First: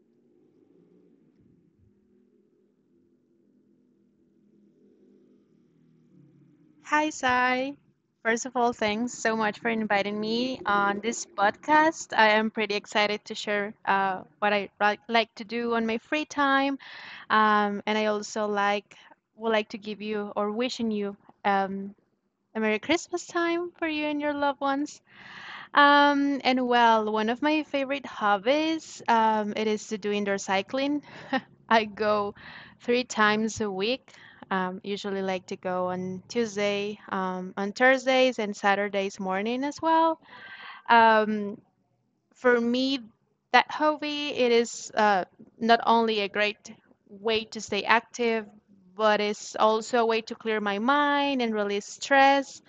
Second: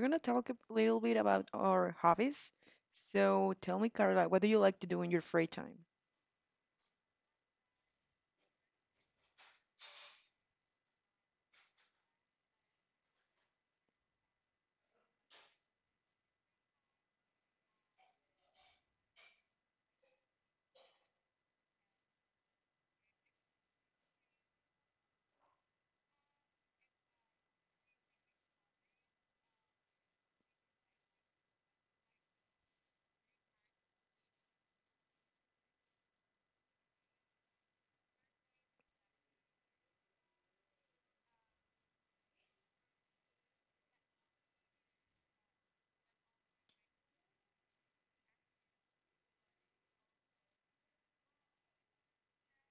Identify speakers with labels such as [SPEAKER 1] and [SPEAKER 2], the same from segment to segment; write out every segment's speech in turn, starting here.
[SPEAKER 1] gonna talk a little bit about our hobbies. So tell me, Carla, what do you like to do in your free time?
[SPEAKER 2] Hi, Sai. First of all, thanks so much for inviting me on this podcast. I am pretty excited to share what I like to do on my free time, and I also like would like to give you or wishing you um, a Merry Christmas time for you and your loved ones. One of my favorite hobbies, it is to do indoor cycling. I go three times a week. Usually like to go on Tuesday, on Thursdays and Saturdays morning as well. Um, for me, that hobby, it is not only a great way to stay active, but it's also a way to clear my mind and release stress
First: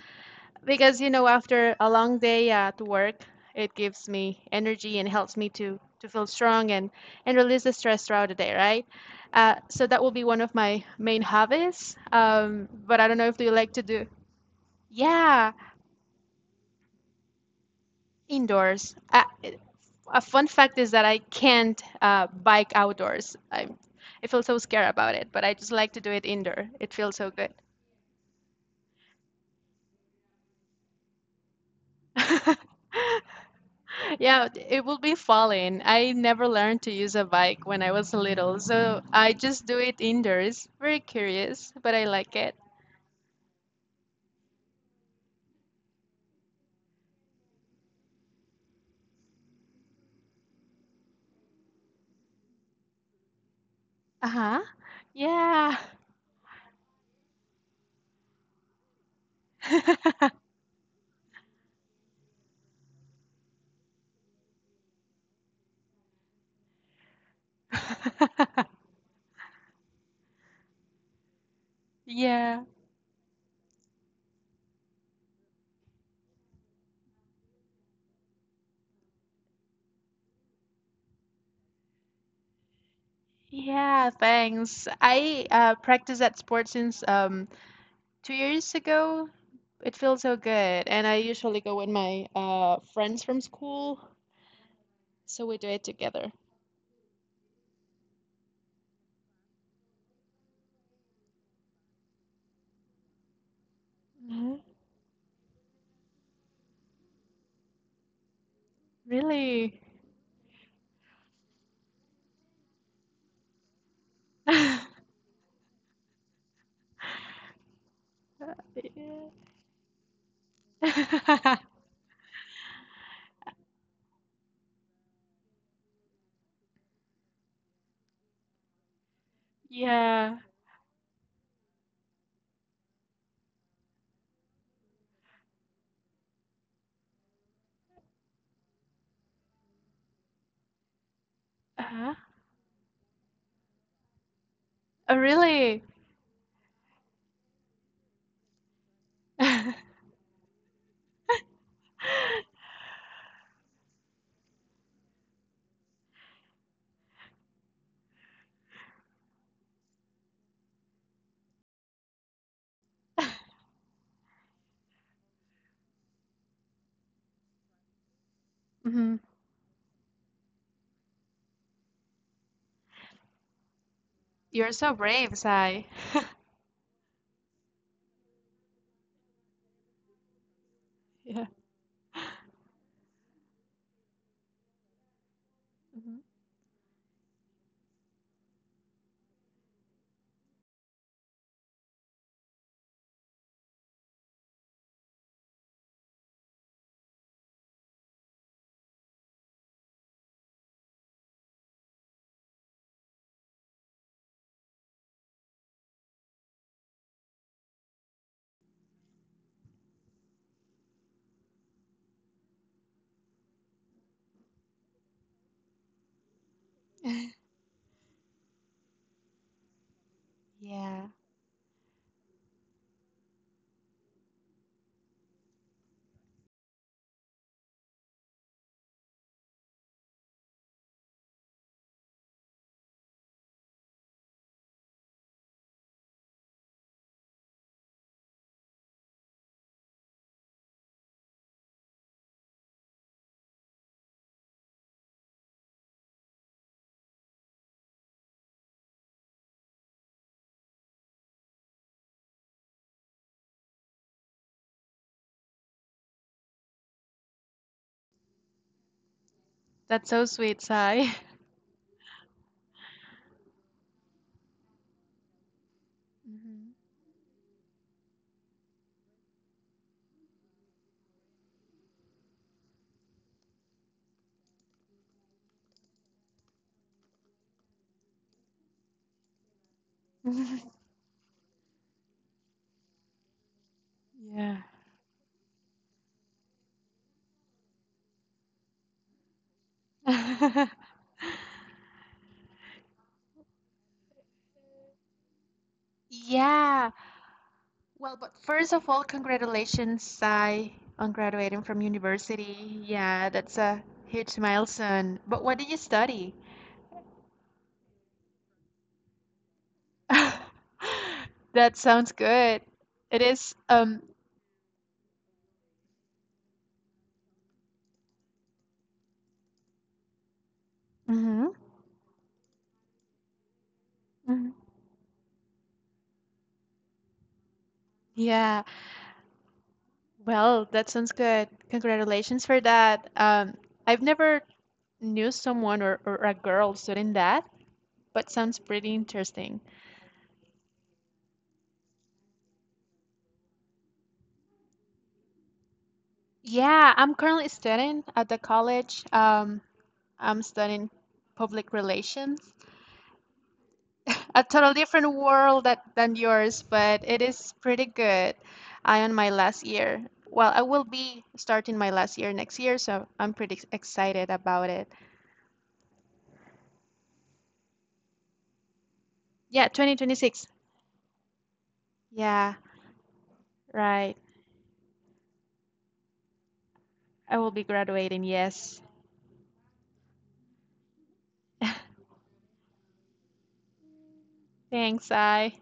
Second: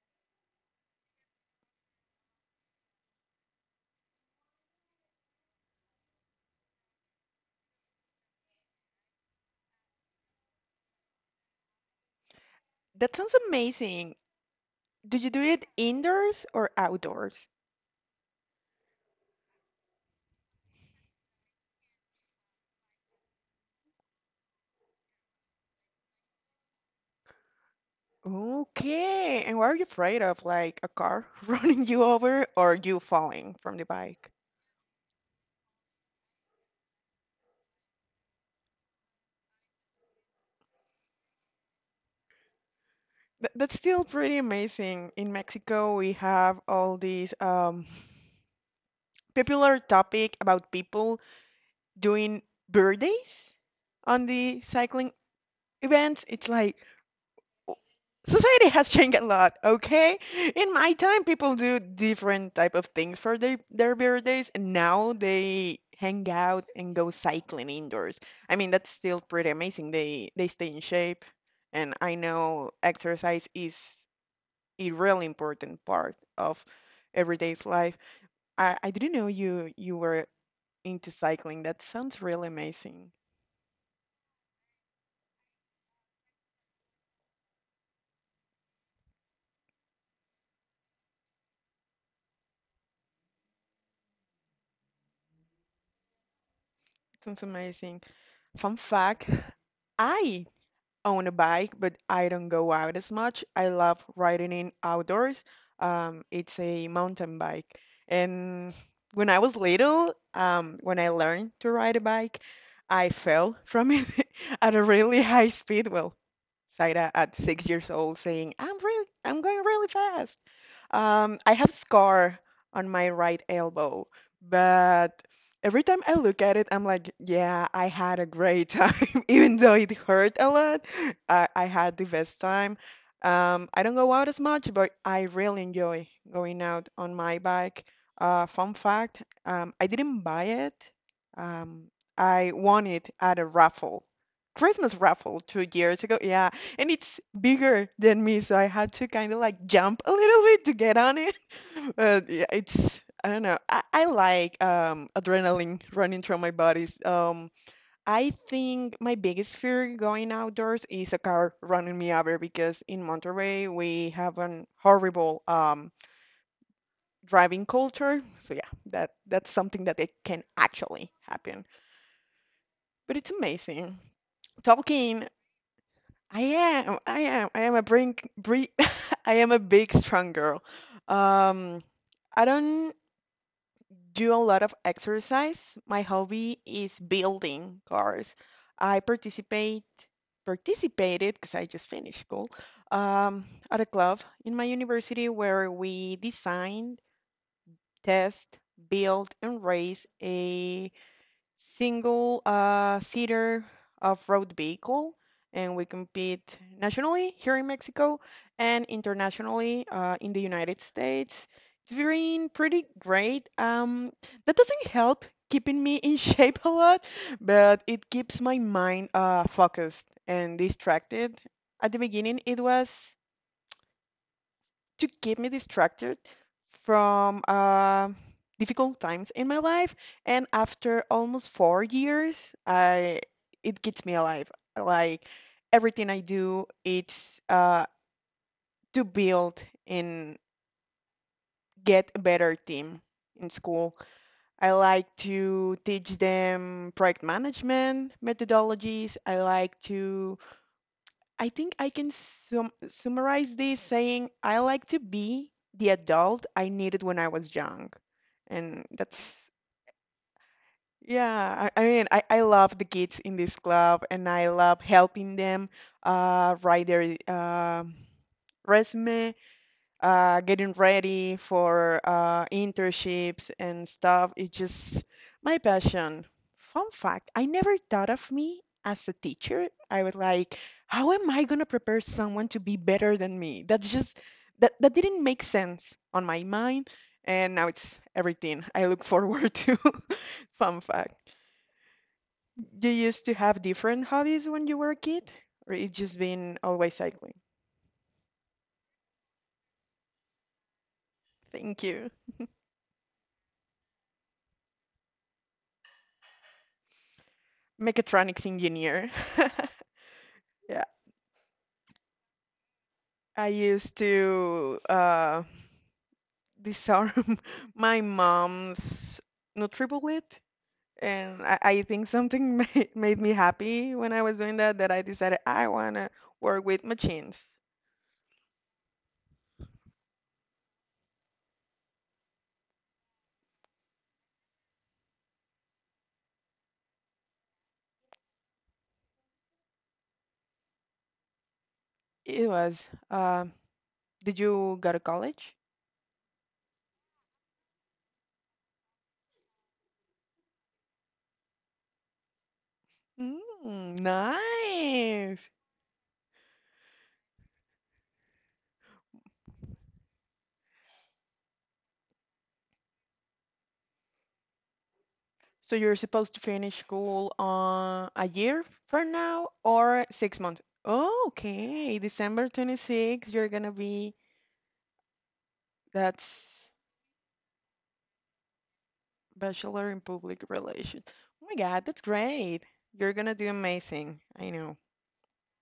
[SPEAKER 2] because, you know, after a long day at work, it gives me energy and helps me to feel strong and release the stress throughout the day, right? So that will be one of my main hobbies. But I
[SPEAKER 1] That
[SPEAKER 2] don't know
[SPEAKER 1] sounds
[SPEAKER 2] if you like to do.
[SPEAKER 1] amazing. Do you do
[SPEAKER 2] Yeah,
[SPEAKER 1] it indoors or outdoors?
[SPEAKER 2] indoors. A fun fact is that I can't bike outdoors. I feel so scared about it, but I just like to do it indoor. It feels so good.
[SPEAKER 1] Okay, and what are you afraid of? Like a car running you over or you falling from the bike?
[SPEAKER 2] Yeah, it will be falling. I never learned to use a bike when I was little, so I just do it indoors. Very curious, but I like it.
[SPEAKER 1] Th that's still pretty amazing. In Mexico, we have all these popular topic about people doing birthdays on
[SPEAKER 2] Uh-huh.
[SPEAKER 1] the cycling
[SPEAKER 2] Yeah.
[SPEAKER 1] events. It's like society has changed a lot, okay? In my time, people do different type of things for their birthdays, and now they hang out and go cycling indoors. I mean, that's still pretty amazing. They stay in shape, and I
[SPEAKER 2] Yeah.
[SPEAKER 1] know exercise is a really important part of everyday's life. I didn't know you were into cycling. That sounds really amazing.
[SPEAKER 2] Yeah, thanks. I practiced that sport since 2 years ago. It feels so good, and I usually go with my friends from school, so we do it together.
[SPEAKER 1] Sounds amazing. Fun fact, I own a bike, but I don't go out as much. I love riding
[SPEAKER 2] Mhm.
[SPEAKER 1] in outdoors. It's a mountain bike. And when I was
[SPEAKER 2] Really?
[SPEAKER 1] little, when I learned to ride a bike, I fell from it at a really high speed. Well, Saida at 6 years old saying, I'm really, I'm going really fast. I
[SPEAKER 2] Yeah.
[SPEAKER 1] have scar on my right elbow, but every time I look at it, I'm like, yeah, I had a great time, even though it
[SPEAKER 2] Yeah.
[SPEAKER 1] hurt a lot. I had the best time. I don't go out as much, but I really enjoy going out on my bike. Fun fact, I didn't buy it. Um,
[SPEAKER 2] Uh-huh.
[SPEAKER 1] I won it at a raffle, Christmas
[SPEAKER 2] Oh,
[SPEAKER 1] raffle two
[SPEAKER 2] really?
[SPEAKER 1] years ago. Yeah, and it's bigger than me, so I had to kind of like jump a little bit to get on it. Yeah, it's I don't know. I like adrenaline running through my bodies. I think my biggest fear going outdoors is a car running me over because in Monterey we have an horrible driving culture. So yeah, that
[SPEAKER 2] hmm
[SPEAKER 1] that's something that it can actually happen. But it's amazing.
[SPEAKER 2] You're so
[SPEAKER 1] Talking,
[SPEAKER 2] brave, Sai.
[SPEAKER 1] I am a brink, bre I am a big strong girl.
[SPEAKER 2] Yeah.
[SPEAKER 1] Um, I don't do a lot of exercise. My
[SPEAKER 2] Mhm.
[SPEAKER 1] hobby is building cars. I participated because I just finished school at a club in my university where we designed, test, build, and race a single seater off-road vehicle, and we compete nationally here in Mexico and internationally in the United States. It's been pretty great. That doesn't help keeping me in shape a lot, but it keeps my mind focused and
[SPEAKER 2] Yeah.
[SPEAKER 1] distracted. At the beginning, it was to keep me distracted from difficult times in my life. And after almost 4 years, I it gets me alive. Like everything I do, it's to build and get a better team in school. I like to teach them project management methodologies. I like to I think I can summarize this saying I like to be the adult I needed when I was young. And
[SPEAKER 2] That's so sweet, Sai.
[SPEAKER 1] yeah, I mean, I love the kids in this club and I love helping them
[SPEAKER 2] Mhm.
[SPEAKER 1] write their resume getting ready for internships and stuff. It's just my passion. Fun fact, I never thought of me as a teacher. I was like, how am I going to prepare someone to be better than me? That's just,
[SPEAKER 2] Yeah.
[SPEAKER 1] that didn't make sense on my mind. And now it's everything I look forward to. Fun fact. You used to have different hobbies when you were a kid, or it's just been
[SPEAKER 2] Yeah.
[SPEAKER 1] always cycling?
[SPEAKER 2] Well, but first of all, congratulations, Sai, on graduating from
[SPEAKER 1] Thank you.
[SPEAKER 2] university. Yeah, that's a huge milestone. But what did you study?
[SPEAKER 1] Mechatronics engineer. Yeah.
[SPEAKER 2] That sounds good. It
[SPEAKER 1] I
[SPEAKER 2] is,
[SPEAKER 1] used
[SPEAKER 2] um,
[SPEAKER 1] to disarm my mom's NutriBullet, and
[SPEAKER 2] mhm,
[SPEAKER 1] I think something ma made me happy when I was doing
[SPEAKER 2] mhm.
[SPEAKER 1] that, that I decided I wanna work with machines.
[SPEAKER 2] Yeah. Well, that sounds good. Congratulations for that. I've never knew someone or a girl studying that, but sounds pretty interesting.
[SPEAKER 1] It was, uh, did you go to college?
[SPEAKER 2] Yeah, I'm currently studying at the college. I'm studying public relations.
[SPEAKER 1] Mm,
[SPEAKER 2] A total different
[SPEAKER 1] nice.
[SPEAKER 2] world that, than yours, but it is pretty good. I am my last year. Well, I will be starting my last year next year, so I'm excited about it.
[SPEAKER 1] So you're supposed to finish school on a year from now
[SPEAKER 2] Yeah,
[SPEAKER 1] or six
[SPEAKER 2] 2026.
[SPEAKER 1] months? Oh, okay, December
[SPEAKER 2] Yeah,
[SPEAKER 1] 26, you're gonna be,
[SPEAKER 2] right.
[SPEAKER 1] that's
[SPEAKER 2] I will be graduating, yes.
[SPEAKER 1] Bachelor in Public Relations. Oh my God, that's great. You're gonna do amazing. I know.
[SPEAKER 2] Thanks, I.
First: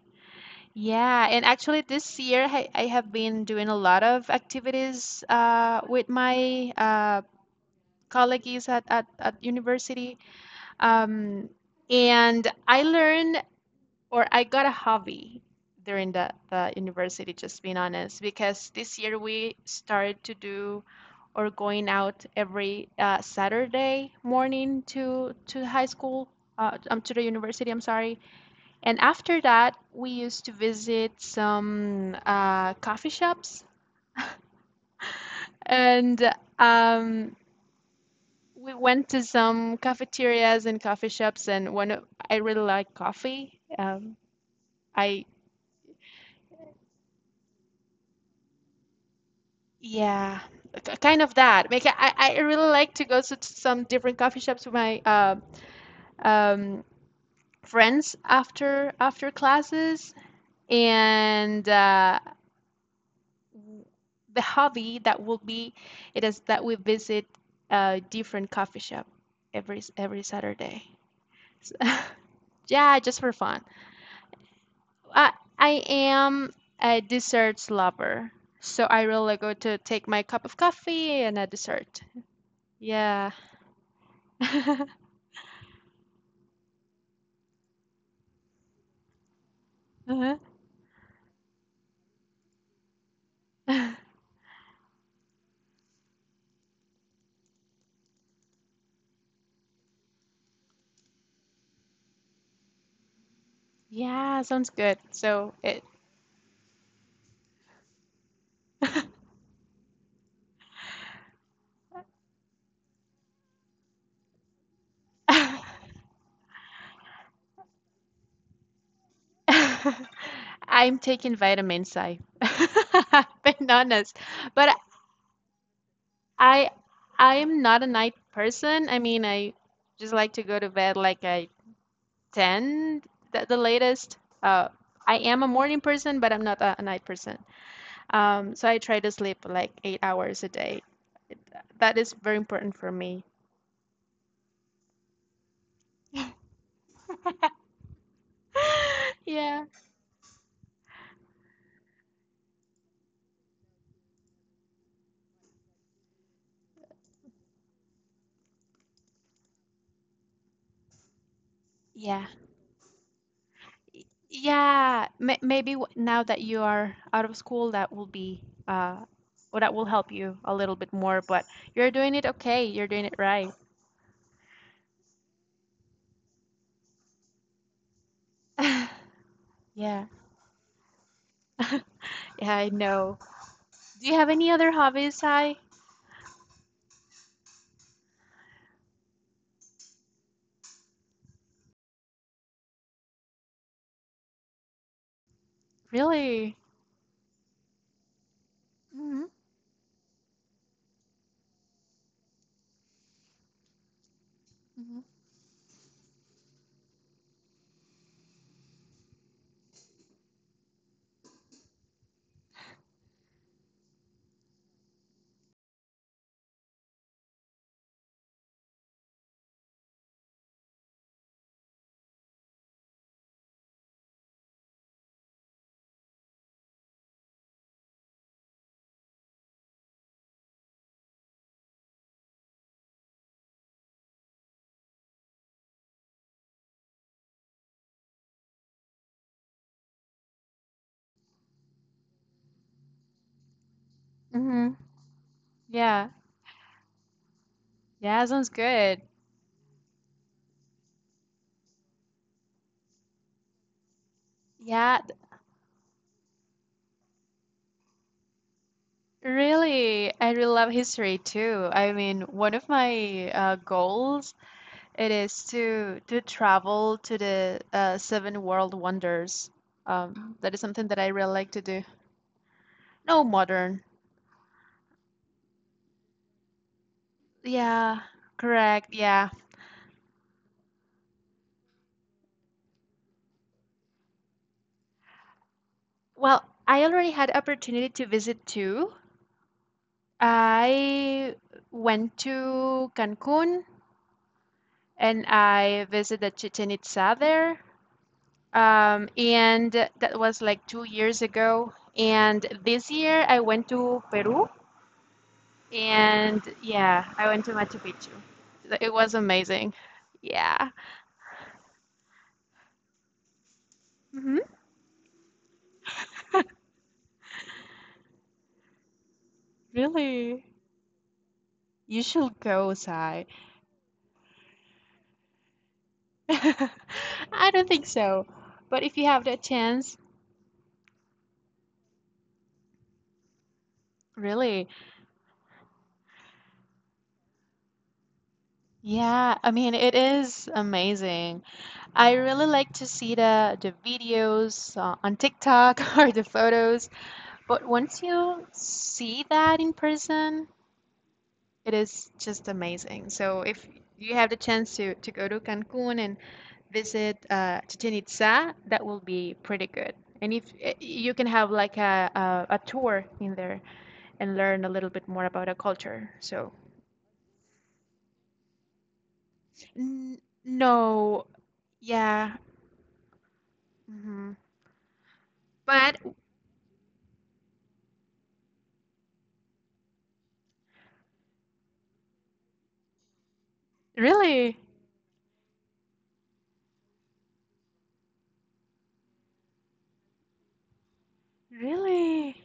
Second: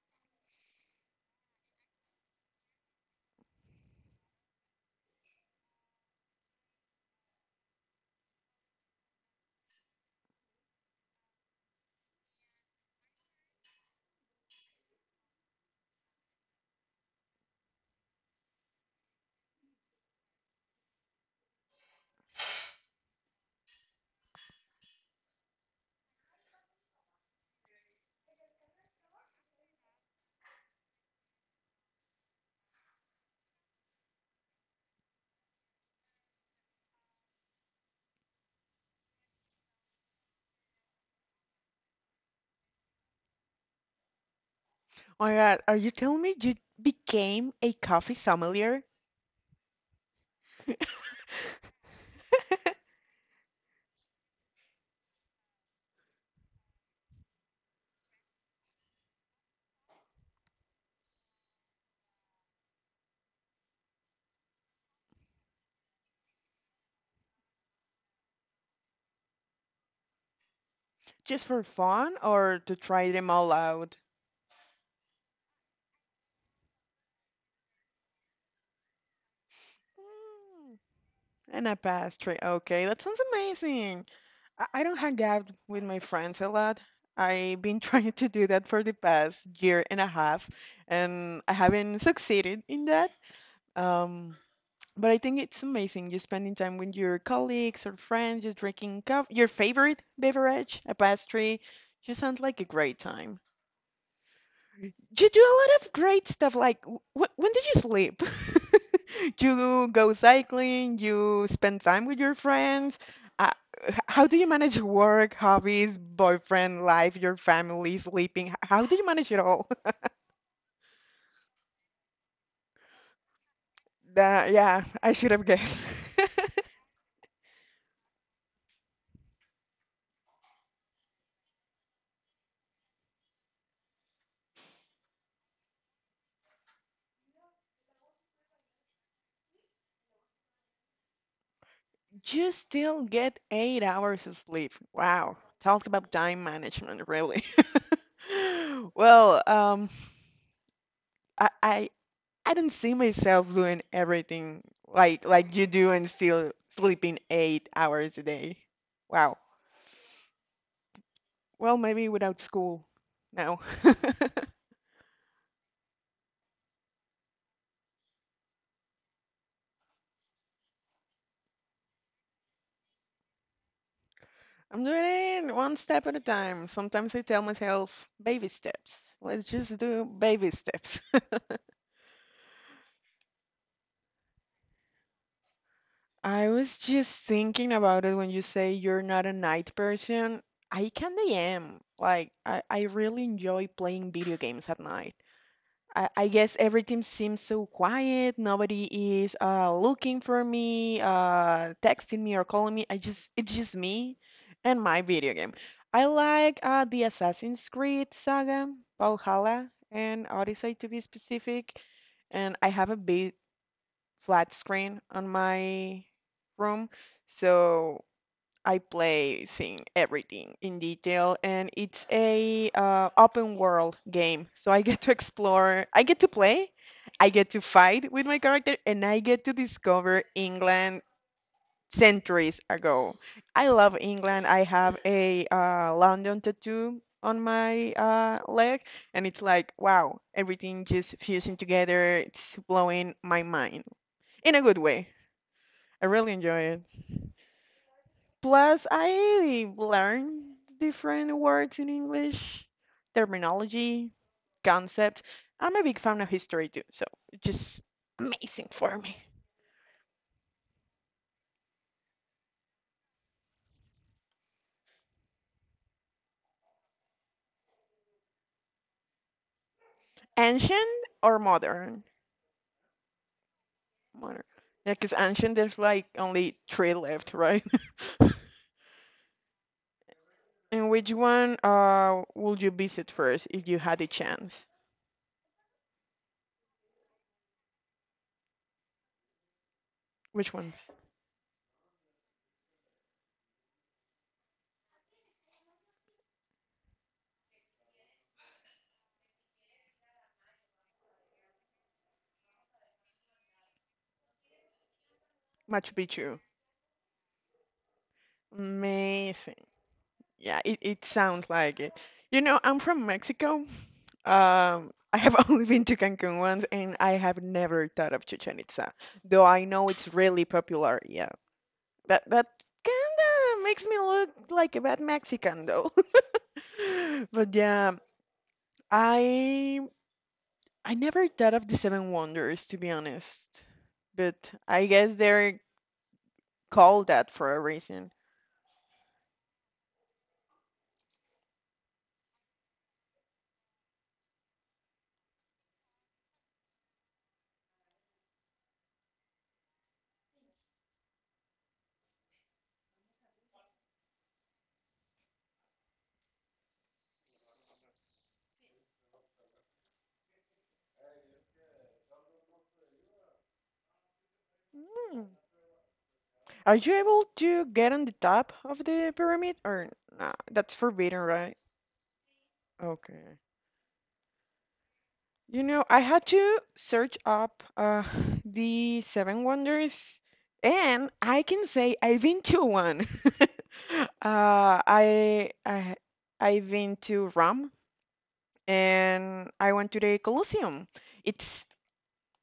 [SPEAKER 2] Yeah, and actually this year I have been doing a lot of activities with my colleagues at university. Um, and I learned or I got a hobby during the university, just being honest, because this year we started to do or going out every Saturday morning to high school, to the university, I'm sorry. And after that, we used to visit some coffee shops and um, we went to some cafeterias and coffee shops. I really like coffee. I,
[SPEAKER 1] Oh my God, are you telling me you became a coffee sommelier
[SPEAKER 2] yeah, k- kind of that. Like, I really like to go to some different coffee shops with my um, friends after classes. And The hobby that will be it is that we visit a different coffee shop every Saturday.
[SPEAKER 1] just for
[SPEAKER 2] So,
[SPEAKER 1] fun or to
[SPEAKER 2] yeah,
[SPEAKER 1] try
[SPEAKER 2] just
[SPEAKER 1] them
[SPEAKER 2] for
[SPEAKER 1] all
[SPEAKER 2] fun.
[SPEAKER 1] out?
[SPEAKER 2] I I am a desserts lover, so I really go to take my cup of
[SPEAKER 1] Mm,
[SPEAKER 2] coffee and a
[SPEAKER 1] and a
[SPEAKER 2] dessert.
[SPEAKER 1] pastry. Okay, that sounds
[SPEAKER 2] Yeah.
[SPEAKER 1] amazing. I don't hang out with my friends a lot. I've been trying to do that for the past year and a
[SPEAKER 2] Uh-huh.
[SPEAKER 1] half, and I haven't succeeded in that. Um. But I think it's amazing you spending time with your colleagues or friends, just drinking coffee, your favorite beverage, a pastry. You sounds like a great time.
[SPEAKER 2] Yeah, sounds good.
[SPEAKER 1] You do
[SPEAKER 2] So
[SPEAKER 1] a
[SPEAKER 2] it
[SPEAKER 1] lot of great stuff. Like, when do you sleep? You go cycling, you spend time with your friends. Uh, how do you manage work, hobbies, boyfriend, life, your family, sleeping? How do you manage it all?
[SPEAKER 2] I'm taking vitamins, I being honest. But
[SPEAKER 1] Yeah, I should have guessed.
[SPEAKER 2] I I am not a night person. I mean, I just like to go to bed like at 10 the latest. I am a morning person, but I'm not a night person. So I try to sleep like 8 hours a day. That is very
[SPEAKER 1] You
[SPEAKER 2] important for
[SPEAKER 1] still
[SPEAKER 2] me.
[SPEAKER 1] get 8 hours of sleep. Wow. Talk about time management, really. Well,
[SPEAKER 2] Yeah.
[SPEAKER 1] I, I I don't see myself doing everything like you do and still sleeping 8 hours a day. Wow. Well, maybe
[SPEAKER 2] Yeah.
[SPEAKER 1] without school. No.
[SPEAKER 2] Now that you are out of school, that will be uh, well, that will help you a little bit more, but you're doing it okay. You're doing it right.
[SPEAKER 1] I'm doing it one step at a time. Sometimes I tell myself baby steps. Let's just do
[SPEAKER 2] Yeah.
[SPEAKER 1] baby steps.
[SPEAKER 2] Yeah, I know. Do you have any other hobbies, Ty?
[SPEAKER 1] I was just thinking about it when you say you're not a night person. I kinda am. Like, I really enjoy playing video games at night. I guess
[SPEAKER 2] Really?
[SPEAKER 1] everything seems so quiet. Nobody
[SPEAKER 2] Hmm.
[SPEAKER 1] is looking for me, texting me or calling me. I just it's just me and
[SPEAKER 2] Hmm.
[SPEAKER 1] my video game. I like the Assassin's Creed saga, Valhalla, and Odyssey to be specific. And I have a flat screen on my room, so I play seeing everything in detail, and it's a open world game. So I get to explore, I get to play, I get to fight with my character, and I get to discover England centuries ago. I love England. I have a London tattoo on my leg, and it's like wow, everything just fusing together. It's blowing my mind in a
[SPEAKER 2] Hmm.
[SPEAKER 1] good way. I
[SPEAKER 2] Yeah.
[SPEAKER 1] really enjoy it.
[SPEAKER 2] Yeah, sounds
[SPEAKER 1] Plus,
[SPEAKER 2] good.
[SPEAKER 1] I learn different words in English, terminology,
[SPEAKER 2] Yeah, th-
[SPEAKER 1] concept. I'm a big fan of history too, so it's just amazing for me.
[SPEAKER 2] Really. I really love history too. I mean, one of my goals it is to travel to the seven world wonders. That is
[SPEAKER 1] Ancient
[SPEAKER 2] something that I really
[SPEAKER 1] or
[SPEAKER 2] like to do.
[SPEAKER 1] modern?
[SPEAKER 2] No modern.
[SPEAKER 1] Modern. Yeah, because ancient, there's like only three left, right?
[SPEAKER 2] Yeah, correct. Yeah.
[SPEAKER 1] And which one would you visit first if you had a chance?
[SPEAKER 2] Well, I already had opportunity to visit two.
[SPEAKER 1] Which one's
[SPEAKER 2] I went to Cancun and I visited Chichen Itza there. And that was like 2 years ago. And this year I went to Peru,
[SPEAKER 1] Machu
[SPEAKER 2] and
[SPEAKER 1] Picchu.
[SPEAKER 2] yeah, I went to Machu Picchu. It was
[SPEAKER 1] Amazing.
[SPEAKER 2] amazing.
[SPEAKER 1] Yeah,
[SPEAKER 2] Yeah.
[SPEAKER 1] it sounds like it. You know, I'm from Mexico.
[SPEAKER 2] Hmm.
[SPEAKER 1] I have only been to Cancun once, and I have never thought of Chichen Itza, though I know it's
[SPEAKER 2] Really?
[SPEAKER 1] really popular. Yeah,
[SPEAKER 2] You
[SPEAKER 1] that
[SPEAKER 2] should
[SPEAKER 1] that
[SPEAKER 2] go, Sai.
[SPEAKER 1] kinda makes me look like a bad Mexican, though.
[SPEAKER 2] I
[SPEAKER 1] But
[SPEAKER 2] don't think
[SPEAKER 1] yeah,
[SPEAKER 2] so. But if you have the
[SPEAKER 1] I
[SPEAKER 2] chance,
[SPEAKER 1] I never thought of the Seven Wonders, to be honest. But
[SPEAKER 2] really,
[SPEAKER 1] I guess they're called that for a reason.
[SPEAKER 2] yeah, I mean, it is amazing. I really like to see the videos on TikTok or the photos, but once you see that in person, it is just amazing. So if you have the chance to go to Cancun and visit Chichen Itza, that will be pretty good. And if you can have like a tour in there and learn a little bit more
[SPEAKER 1] Hmm.
[SPEAKER 2] about a culture. So
[SPEAKER 1] Are you able to get on the top of the pyramid,
[SPEAKER 2] n
[SPEAKER 1] or nah?
[SPEAKER 2] no,
[SPEAKER 1] That's forbidden, right?
[SPEAKER 2] yeah,
[SPEAKER 1] Okay.
[SPEAKER 2] mhm.
[SPEAKER 1] You know,
[SPEAKER 2] But
[SPEAKER 1] I had to search up the Seven Wonders, and I can say I've been to one. uh,
[SPEAKER 2] really,
[SPEAKER 1] I, I I've been to Rome, and I went to the Colosseum. It's
[SPEAKER 2] really.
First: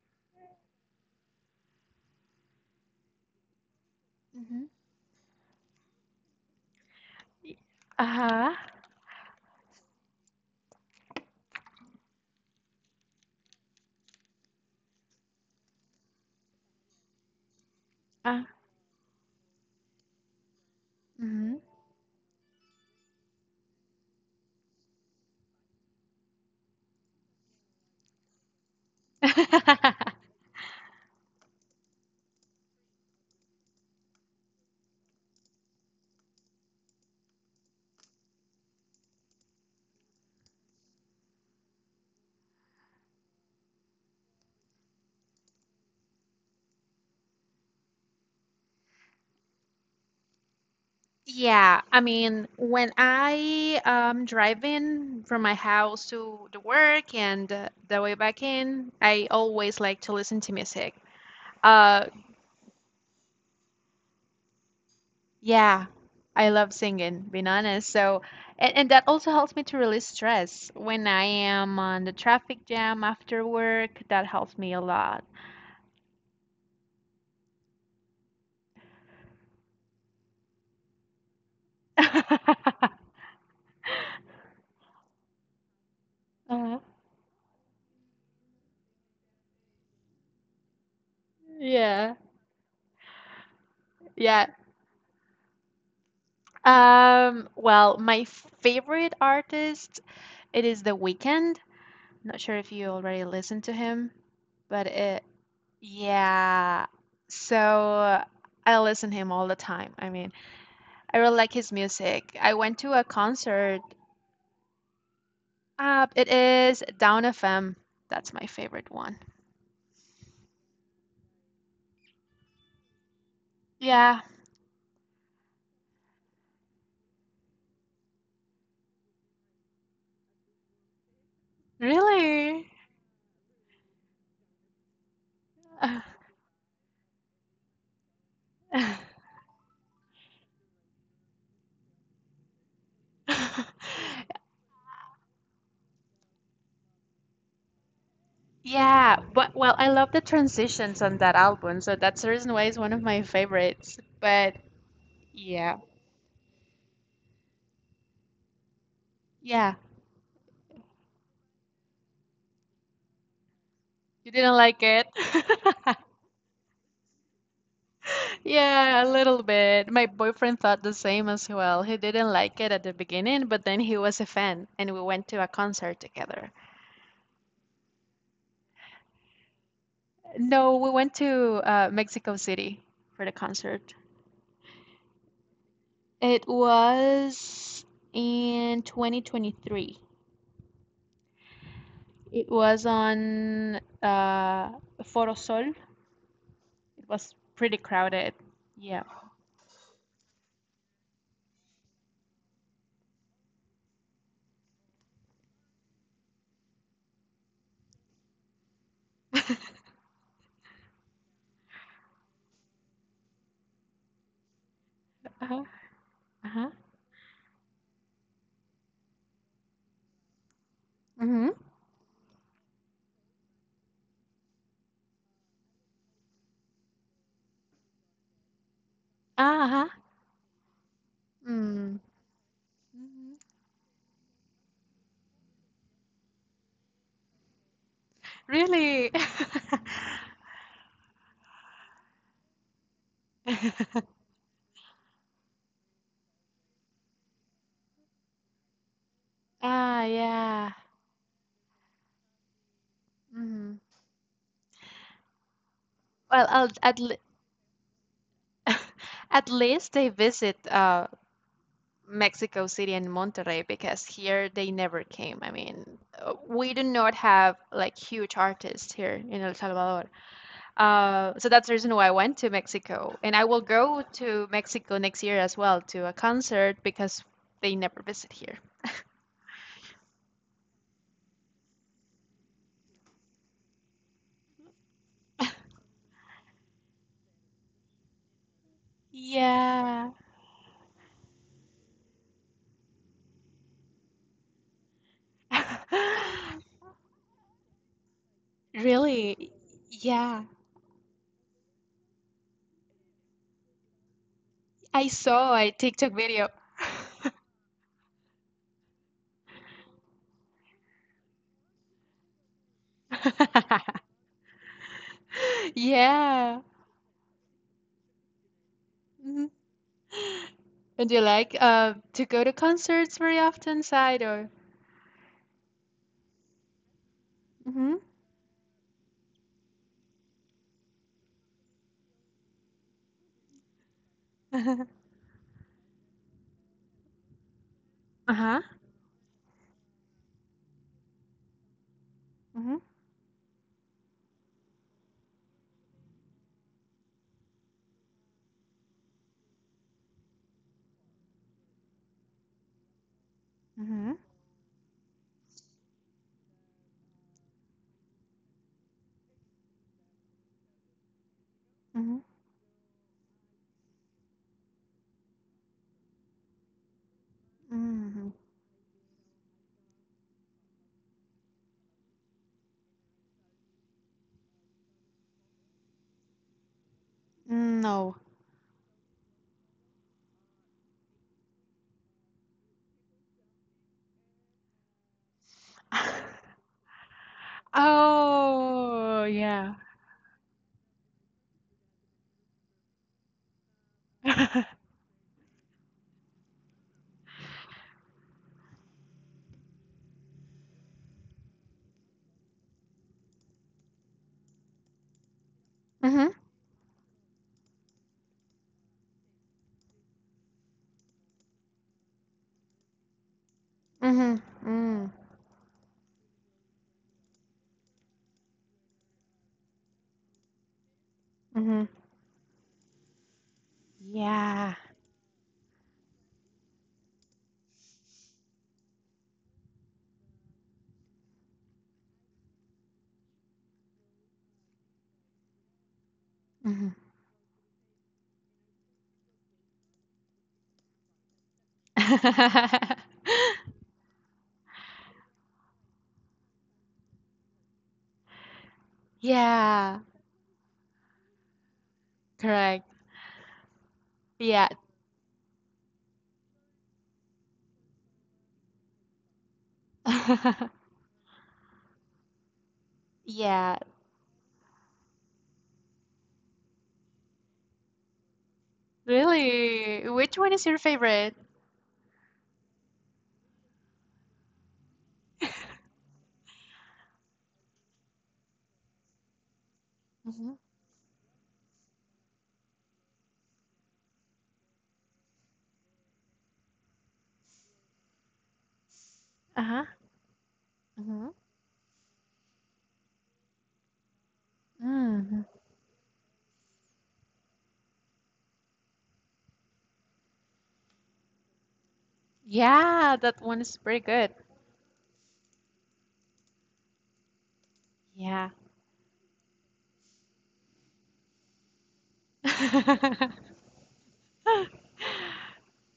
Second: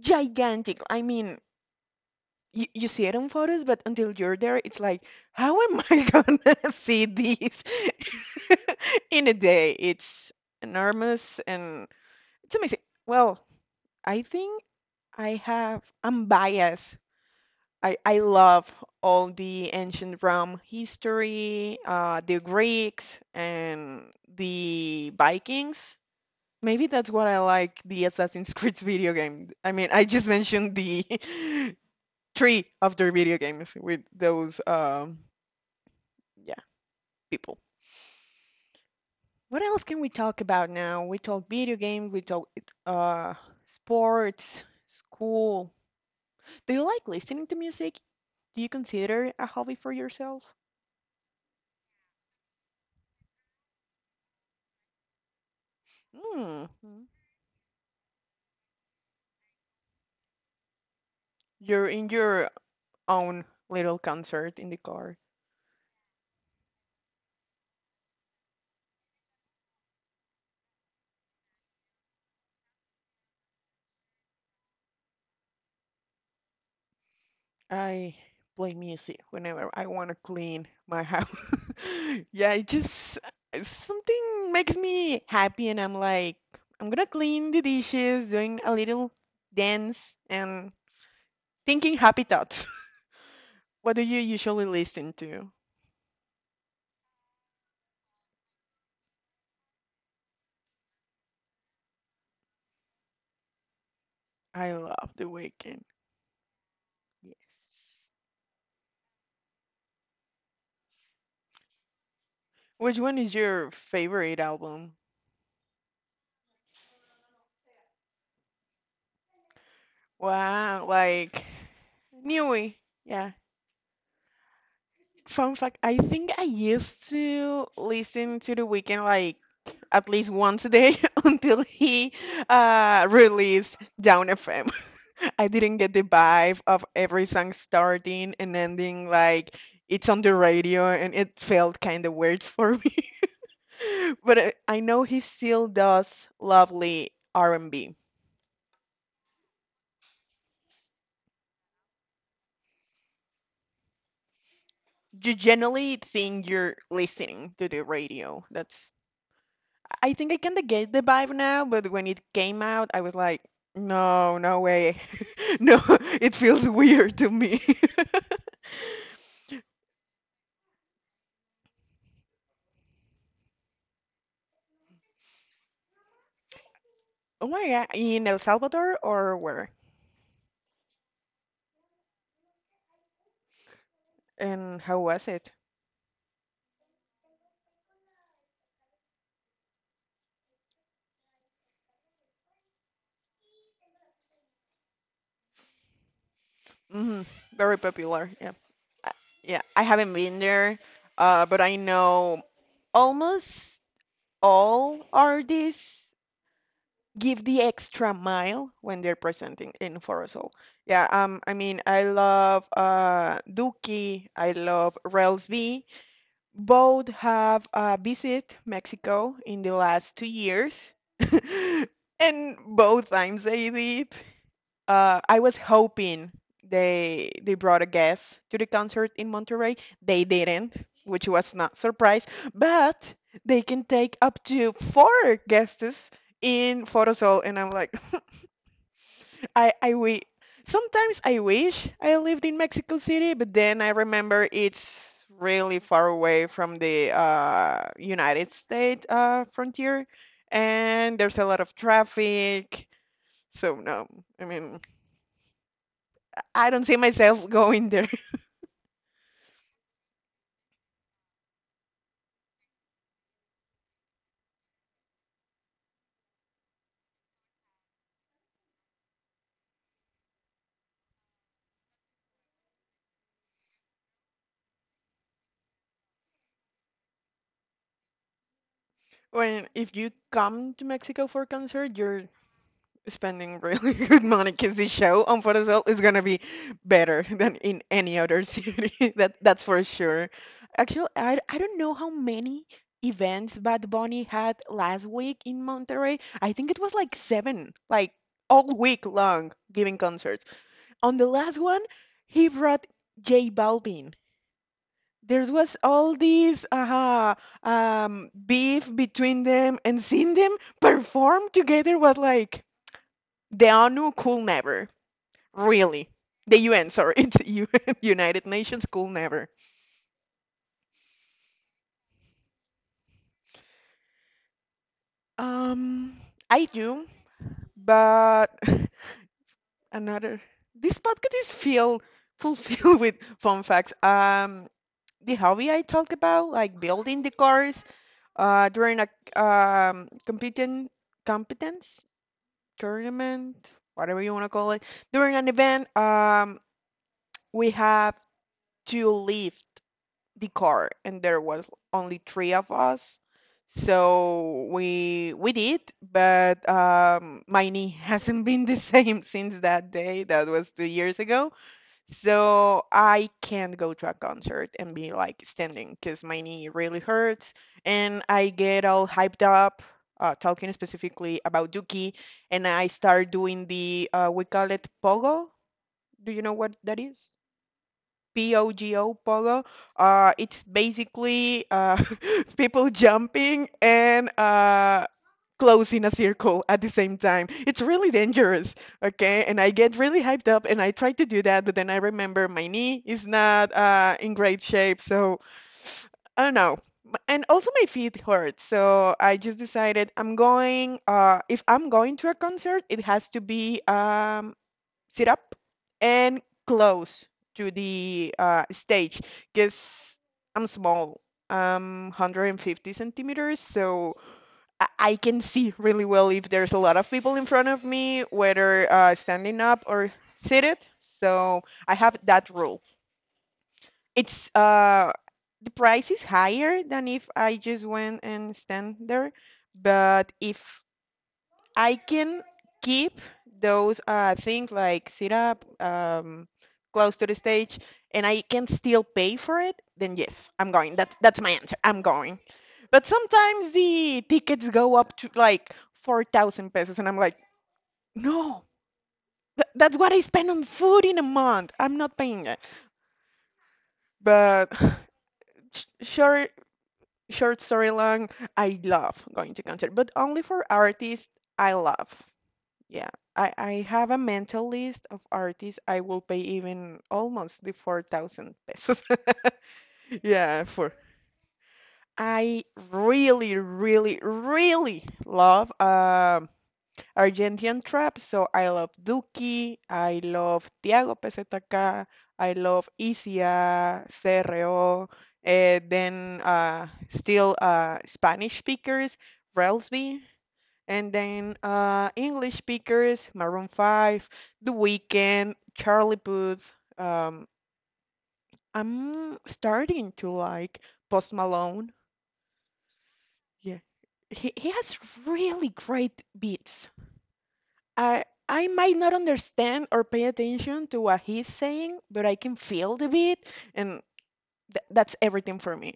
[SPEAKER 1] gigantic. I mean, you see it on photos, but until you're there,
[SPEAKER 2] Mhm.
[SPEAKER 1] it's like, how am I gonna see
[SPEAKER 2] Y-
[SPEAKER 1] this
[SPEAKER 2] Uh-huh.
[SPEAKER 1] in a day? It's enormous and it's amazing. Well, I think. I have, I'm biased. I
[SPEAKER 2] Uh,
[SPEAKER 1] love all the ancient Rome
[SPEAKER 2] mhm.
[SPEAKER 1] history, the Greeks and the Vikings. Maybe that's what I like the Assassin's Creed video game. I mean, I just mentioned the three of their video games with those, yeah, people. What else can we talk about now? We talk video game, we talk uh, sports, school. Do you like listening to music? Do you consider a hobby for yourself?
[SPEAKER 2] Yeah, I mean, when I driving from my house to the
[SPEAKER 1] Hmm. Hmm.
[SPEAKER 2] work and the way back in, I always like to listen to music.
[SPEAKER 1] You're
[SPEAKER 2] Uh,
[SPEAKER 1] in your own little concert in the car.
[SPEAKER 2] yeah, I love singing, being honest. So, and that also helps me to release stress when I am on the traffic jam after work. That helps me a lot.
[SPEAKER 1] I play music whenever I want to clean my house. Yeah, it just something makes me happy, and I'm like,
[SPEAKER 2] Uh-huh.
[SPEAKER 1] I'm gonna clean the dishes, doing a little dance, and thinking
[SPEAKER 2] Yeah,
[SPEAKER 1] happy thoughts. What do you
[SPEAKER 2] yeah,
[SPEAKER 1] usually listen to?
[SPEAKER 2] Well, my favorite artist, it is The Weeknd. Not sure if you already listened to him,
[SPEAKER 1] I
[SPEAKER 2] but
[SPEAKER 1] love The Weeknd.
[SPEAKER 2] yeah. So
[SPEAKER 1] Yes.
[SPEAKER 2] I listen him all the time. I mean, I really like his music. I went
[SPEAKER 1] Which
[SPEAKER 2] to a
[SPEAKER 1] one is your
[SPEAKER 2] concert.
[SPEAKER 1] favorite album?
[SPEAKER 2] It is Down FM. That's my favorite one.
[SPEAKER 1] Wow, like Newey. Yeah.
[SPEAKER 2] Yeah,
[SPEAKER 1] Fun fact, I think I used to listen to The Weeknd like at least once a day until he
[SPEAKER 2] really.
[SPEAKER 1] released Down FM. I didn't get the vibe of every song starting and ending like it's on the radio and it felt kind of weird for me. But I know he still does lovely R&B.
[SPEAKER 2] Yeah, but well, I love the transitions on that album, so that's the reason why it's one of my favorites.
[SPEAKER 1] You
[SPEAKER 2] Yeah,
[SPEAKER 1] generally think you're listening to the radio. That's...
[SPEAKER 2] yeah,
[SPEAKER 1] I think I can get the vibe now, but when it came out, I was like,
[SPEAKER 2] you
[SPEAKER 1] no,
[SPEAKER 2] didn't
[SPEAKER 1] no
[SPEAKER 2] like
[SPEAKER 1] way.
[SPEAKER 2] it?
[SPEAKER 1] No, it feels weird to me.
[SPEAKER 2] Yeah, a little bit. My boyfriend thought the same as well. He didn't like it at the beginning, but then he was a fan, and we went to a concert together.
[SPEAKER 1] Oh my God, in El Salvador or where?
[SPEAKER 2] No, we went to Mexico City for the concert.
[SPEAKER 1] And how was it?
[SPEAKER 2] It was in 2023. It was on Foro Sol. It
[SPEAKER 1] Hmm
[SPEAKER 2] was
[SPEAKER 1] Very
[SPEAKER 2] pretty
[SPEAKER 1] popular.
[SPEAKER 2] crowded.
[SPEAKER 1] Yeah.
[SPEAKER 2] Yeah.
[SPEAKER 1] Uh, Yeah, I haven't been there, but I know almost all artists give the extra mile when they're presenting in Forosol. Yeah, I mean, I love Duki, I love Rels
[SPEAKER 2] Uh-huh.
[SPEAKER 1] B.
[SPEAKER 2] Uh-huh.
[SPEAKER 1] Both have visit Mexico in the last 2 years,
[SPEAKER 2] Mm-hmm.
[SPEAKER 1] and both times they did I was hoping they brought a guest to the concert in Monterrey.
[SPEAKER 2] Uh-huh.
[SPEAKER 1] They didn't, which was not
[SPEAKER 2] Mm.
[SPEAKER 1] surprise, but
[SPEAKER 2] Mhm.
[SPEAKER 1] they can take up to four guests in Photosol, and I'm like,
[SPEAKER 2] Really?
[SPEAKER 1] I we sometimes I wish I lived in Mexico City, but then I remember it's really far away from the United States
[SPEAKER 2] Ah,
[SPEAKER 1] frontier,
[SPEAKER 2] yeah.
[SPEAKER 1] and there's a lot of traffic. So
[SPEAKER 2] Hmm.
[SPEAKER 1] no, I mean.
[SPEAKER 2] Well,
[SPEAKER 1] I
[SPEAKER 2] I'll,
[SPEAKER 1] don't see
[SPEAKER 2] at le
[SPEAKER 1] myself going there.
[SPEAKER 2] At least they visit Mexico City and Monterrey because here they never came. I mean, we do not have like huge artists here in El Salvador. So that's the reason why I went to Mexico, and I will go to Mexico next year as well to a concert because they never visit here.
[SPEAKER 1] When if you come to Mexico for a concert, you're spending really good money because the show on Forosol is gonna be better than in any other city. That's for
[SPEAKER 2] Yeah.
[SPEAKER 1] sure. Actually, I don't know how many events Bad Bunny had last week in Monterrey. I think it was like seven, like all week long
[SPEAKER 2] Really?
[SPEAKER 1] giving
[SPEAKER 2] Yeah.
[SPEAKER 1] concerts. On the last one, he brought J Balvin.
[SPEAKER 2] I
[SPEAKER 1] There
[SPEAKER 2] saw a
[SPEAKER 1] was
[SPEAKER 2] TikTok
[SPEAKER 1] all
[SPEAKER 2] video.
[SPEAKER 1] these beef between them, and seeing them perform together was like the ONU could never, really. The
[SPEAKER 2] Yeah.
[SPEAKER 1] UN, sorry, it's UN, United Nations could
[SPEAKER 2] Mhm.
[SPEAKER 1] never.
[SPEAKER 2] And you like to go to concerts very often, side or?
[SPEAKER 1] Um, I do,
[SPEAKER 2] Mm-hmm.
[SPEAKER 1] but another. This podcast is filled fulfilled with fun facts. The hobby I talk about, like building the cars,
[SPEAKER 2] Uh-huh.
[SPEAKER 1] during a competent competence
[SPEAKER 2] Mm-hmm.
[SPEAKER 1] tournament, whatever you want to call it, during an event, we have to lift the car, and there was only 3 of us.
[SPEAKER 2] Uh-huh.
[SPEAKER 1] So we did, but my knee hasn't been the same since that day. That was 2 years ago.
[SPEAKER 2] Mm-hmm.
[SPEAKER 1] So I can't go to a concert and be like standing because my knee really hurts
[SPEAKER 2] Mm-hmm.
[SPEAKER 1] and
[SPEAKER 2] Mm-hmm.
[SPEAKER 1] I get all hyped up, talking specifically about Duki, and I start doing the we call it pogo. Do you know what that is?
[SPEAKER 2] No.
[SPEAKER 1] POGO, pogo. It's basically people jumping and close in a circle at the same time. It's really dangerous,
[SPEAKER 2] Oh,
[SPEAKER 1] okay? And I
[SPEAKER 2] yeah.
[SPEAKER 1] get really hyped up and I try to do that, but then I remember my knee is not in great
[SPEAKER 2] Mhm.
[SPEAKER 1] shape, so I don't know. And also my feet hurt, so I just decided I'm going. If I'm going to a concert, it has to be sit up and close to the stage because I'm small. I'm 150 centimeters, so
[SPEAKER 2] Mhm.
[SPEAKER 1] I
[SPEAKER 2] Mm.
[SPEAKER 1] I can see really well if there's a lot of people in front of me, whether standing up or seated. So
[SPEAKER 2] Mhm.
[SPEAKER 1] I have that rule. It's
[SPEAKER 2] Yeah.
[SPEAKER 1] the price is higher than if I just went and stand there, but if I can keep those things like sit up
[SPEAKER 2] Mhm.
[SPEAKER 1] close to the stage and I can still pay for it, then yes, I'm going. That's my answer. I'm going. But sometimes the tickets go up to like 4,000 pesos and I'm like, no, that's
[SPEAKER 2] Yeah.
[SPEAKER 1] what I spend on food in a month. I'm not paying it.
[SPEAKER 2] Correct.
[SPEAKER 1] But
[SPEAKER 2] Yeah.
[SPEAKER 1] sh- short short story long, I love going to concert, but only for artists I love. Yeah, I
[SPEAKER 2] Yeah.
[SPEAKER 1] have a mental list of artists I will pay even almost the 4,000 pesos.
[SPEAKER 2] Really? Which one
[SPEAKER 1] Yeah,
[SPEAKER 2] is your
[SPEAKER 1] for.
[SPEAKER 2] favorite?
[SPEAKER 1] I really, really, really love Argentine trap. So I love Duki, I
[SPEAKER 2] Mhm.
[SPEAKER 1] love Tiago PZK, I love Isia, CRO, then still Spanish speakers,
[SPEAKER 2] Uh-huh.
[SPEAKER 1] Relsby. And
[SPEAKER 2] Mhm.
[SPEAKER 1] then English speakers, Maroon 5, The
[SPEAKER 2] Mm.
[SPEAKER 1] Weeknd, Charlie Puth. Um, I'm starting to like Post Malone.
[SPEAKER 2] Yeah, that one is
[SPEAKER 1] Yeah,
[SPEAKER 2] pretty good.
[SPEAKER 1] he has really great beats. I
[SPEAKER 2] Yeah.
[SPEAKER 1] I might not understand or pay attention to what he's saying, but I can feel the beat, and th that's everything for me.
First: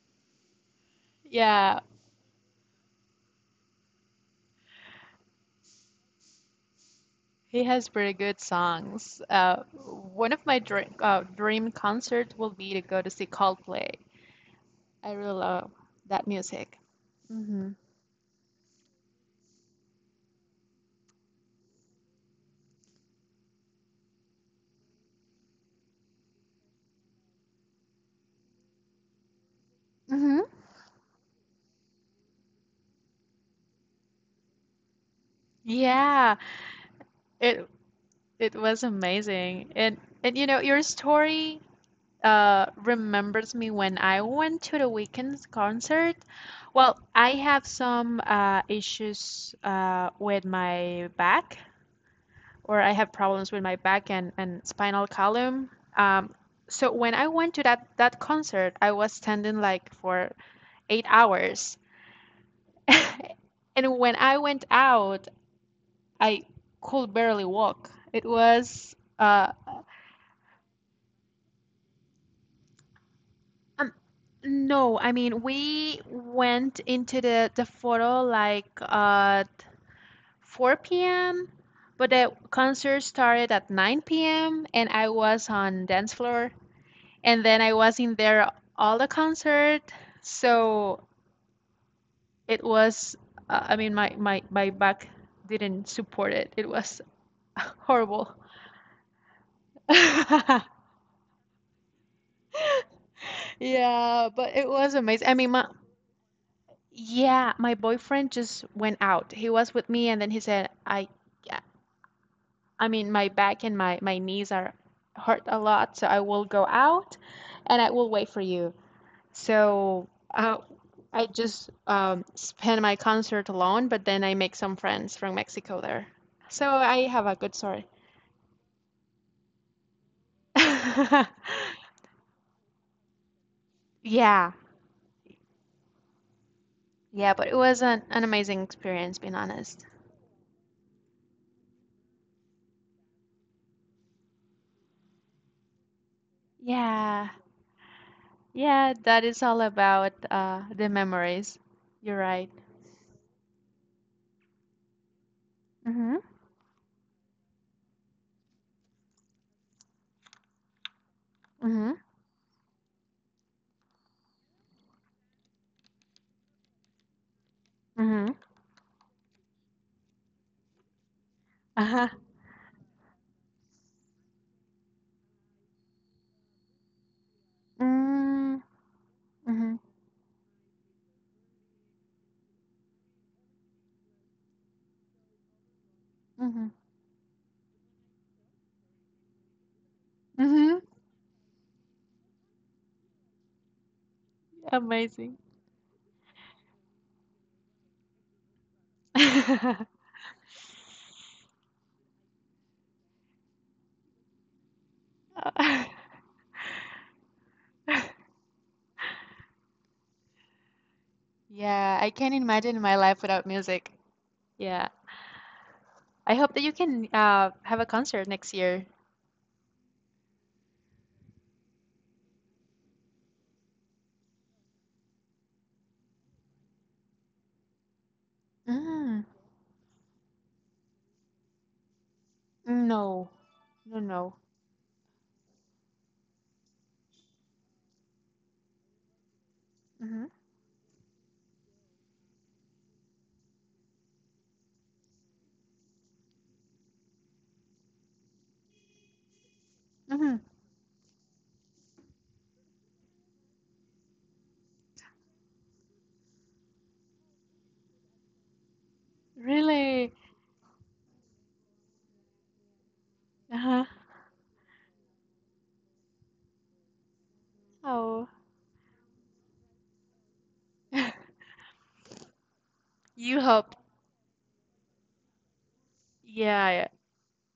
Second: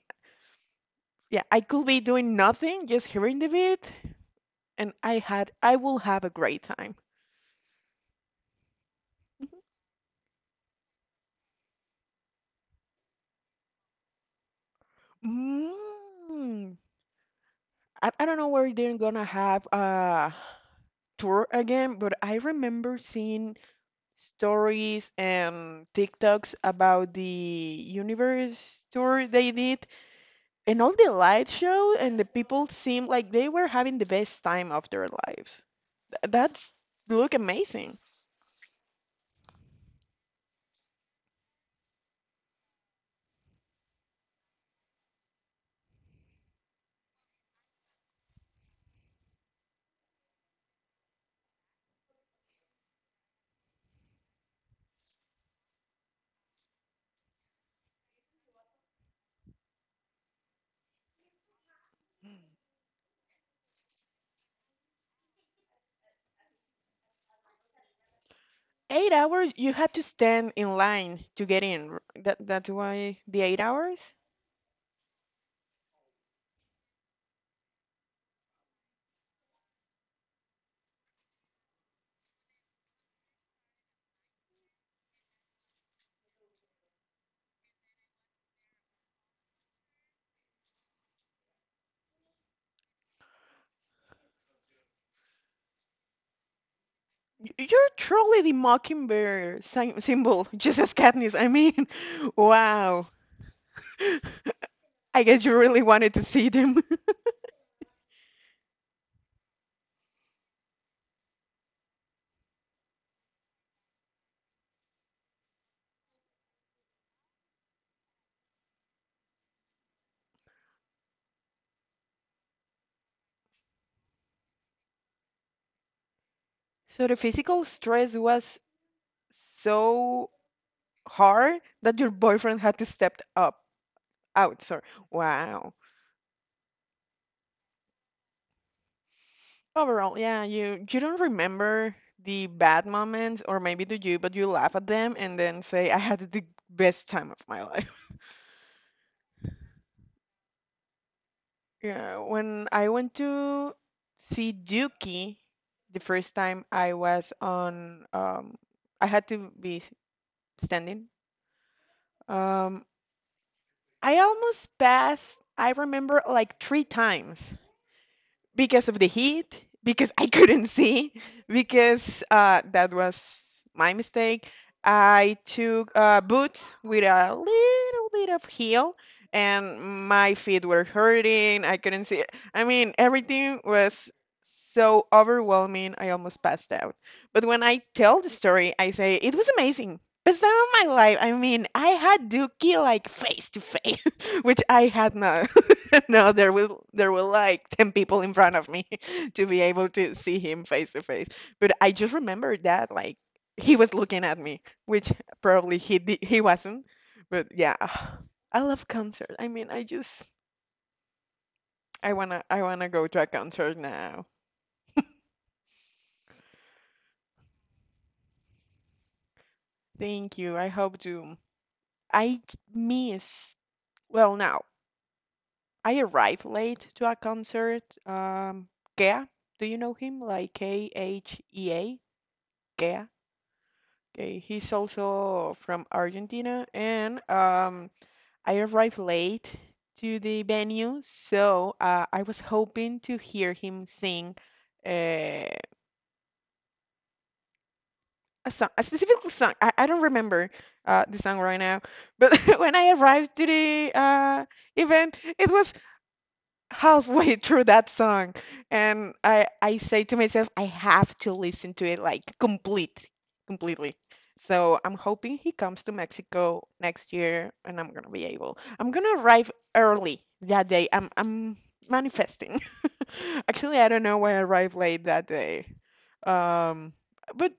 [SPEAKER 1] Yeah, I
[SPEAKER 2] Yeah,
[SPEAKER 1] could be doing nothing, just hearing the beat, and I will have a great time.
[SPEAKER 2] he has pretty good songs. One of my dream concert will be to go to see Coldplay. I really love that
[SPEAKER 1] Mm.
[SPEAKER 2] music. Hmm.
[SPEAKER 1] I don't know where they're gonna have a tour again, but I remember seeing stories and TikToks about the universe tour they did,
[SPEAKER 2] Mm-hmm.
[SPEAKER 1] and all the light show, and the people seemed like they were having the best time of their lives.
[SPEAKER 2] Yeah,
[SPEAKER 1] That's look
[SPEAKER 2] it
[SPEAKER 1] amazing.
[SPEAKER 2] it was amazing. And you know, your story remembers me when I went to the Weekends concert. Well, I have some issues with my back or I have problems with my back and spinal column. Um so when I went to that concert, I was standing like for 8 hours. And when I went out, I could barely walk. It was
[SPEAKER 1] 8 hours, you had to stand in line to get in. That's why the eight
[SPEAKER 2] Um,
[SPEAKER 1] hours.
[SPEAKER 2] no, I mean we went into the photo like 4 p.m. but the concert started at 9 p.m. and I was on dance floor and then I was in there all the concert. So it was I mean my back didn't support it. It was
[SPEAKER 1] You're
[SPEAKER 2] horrible.
[SPEAKER 1] truly the Mockingbird symbol, just as Katniss. I mean, wow.
[SPEAKER 2] Yeah, but it was
[SPEAKER 1] I
[SPEAKER 2] amazing.
[SPEAKER 1] guess you really wanted to see them.
[SPEAKER 2] Yeah, my boyfriend just went out. He was with me and then he said, I yeah, I mean my back and my knees are hurt a lot, so I will go out and I will wait for you. So, uh, I just spend my concert alone, but then I make some friends from Mexico there. So I
[SPEAKER 1] So the
[SPEAKER 2] have a good
[SPEAKER 1] physical
[SPEAKER 2] story.
[SPEAKER 1] stress was so hard that your boyfriend had to step up
[SPEAKER 2] Yeah.
[SPEAKER 1] out. So wow.
[SPEAKER 2] Yeah, but it was an amazing experience, being honest.
[SPEAKER 1] Overall, yeah, you don't remember the bad moments, or maybe do you, but you laugh at them and then say, I had the best time
[SPEAKER 2] Yeah.
[SPEAKER 1] of my life.
[SPEAKER 2] Yeah, that is all about the memories.
[SPEAKER 1] Yeah,
[SPEAKER 2] You're right.
[SPEAKER 1] when I went to see Duki the
[SPEAKER 2] Mm-hmm.
[SPEAKER 1] first time I was on I had to be standing.
[SPEAKER 2] Mm-hmm.
[SPEAKER 1] Um I almost passed, I remember, like three times
[SPEAKER 2] Mm-hmm.
[SPEAKER 1] because of the heat, because I couldn't see,
[SPEAKER 2] Uh-huh.
[SPEAKER 1] because that was my mistake. I took boots with a little bit of
[SPEAKER 2] Mm-hmm.
[SPEAKER 1] heel, and my feet were hurting. I couldn't see. I mean, everything was so overwhelming. I almost
[SPEAKER 2] Mm-hmm.
[SPEAKER 1] passed out. But when I tell the story, I say it was amazing. Best time
[SPEAKER 2] Mm-hmm.
[SPEAKER 1] of my life. I mean, I had Dookie like face to face, which I had
[SPEAKER 2] Amazing.
[SPEAKER 1] not. No, there were like 10 people in front of me to be able to see him face to face. But I just remember that like he was looking at me, which probably he wasn't. But yeah, I love concerts. I mean, I just
[SPEAKER 2] Yeah, I can't
[SPEAKER 1] I
[SPEAKER 2] imagine
[SPEAKER 1] wanna
[SPEAKER 2] my
[SPEAKER 1] go to
[SPEAKER 2] life
[SPEAKER 1] a
[SPEAKER 2] without
[SPEAKER 1] concert
[SPEAKER 2] music.
[SPEAKER 1] now.
[SPEAKER 2] Yeah. I hope that you can have a concert next year.
[SPEAKER 1] Thank you. I hope to. I miss. Well, now I arrived late to a concert.
[SPEAKER 2] Mm.
[SPEAKER 1] Kea, do you know him? Like KHEA, Kea.
[SPEAKER 2] No. No,
[SPEAKER 1] Okay,
[SPEAKER 2] no.
[SPEAKER 1] he's also from Argentina, and I arrived late to
[SPEAKER 2] Mm-hmm.
[SPEAKER 1] the venue, so I was hoping to hear him sing a song, a specific song. I don't
[SPEAKER 2] Mm-hmm.
[SPEAKER 1] remember the song right now, but when I arrived to the event, it was halfway through that song and I say
[SPEAKER 2] Really?
[SPEAKER 1] to myself I have to listen to it like
[SPEAKER 2] Uh-huh.
[SPEAKER 1] completely. So I'm hoping he comes to Mexico next year and I'm gonna be
[SPEAKER 2] Oh.
[SPEAKER 1] able. I'm gonna arrive early that day. I'm I'm manifesting.
[SPEAKER 2] You
[SPEAKER 1] Actually,
[SPEAKER 2] hope.
[SPEAKER 1] I don't know why I arrived late that day.
[SPEAKER 2] Yeah.
[SPEAKER 1] Um, but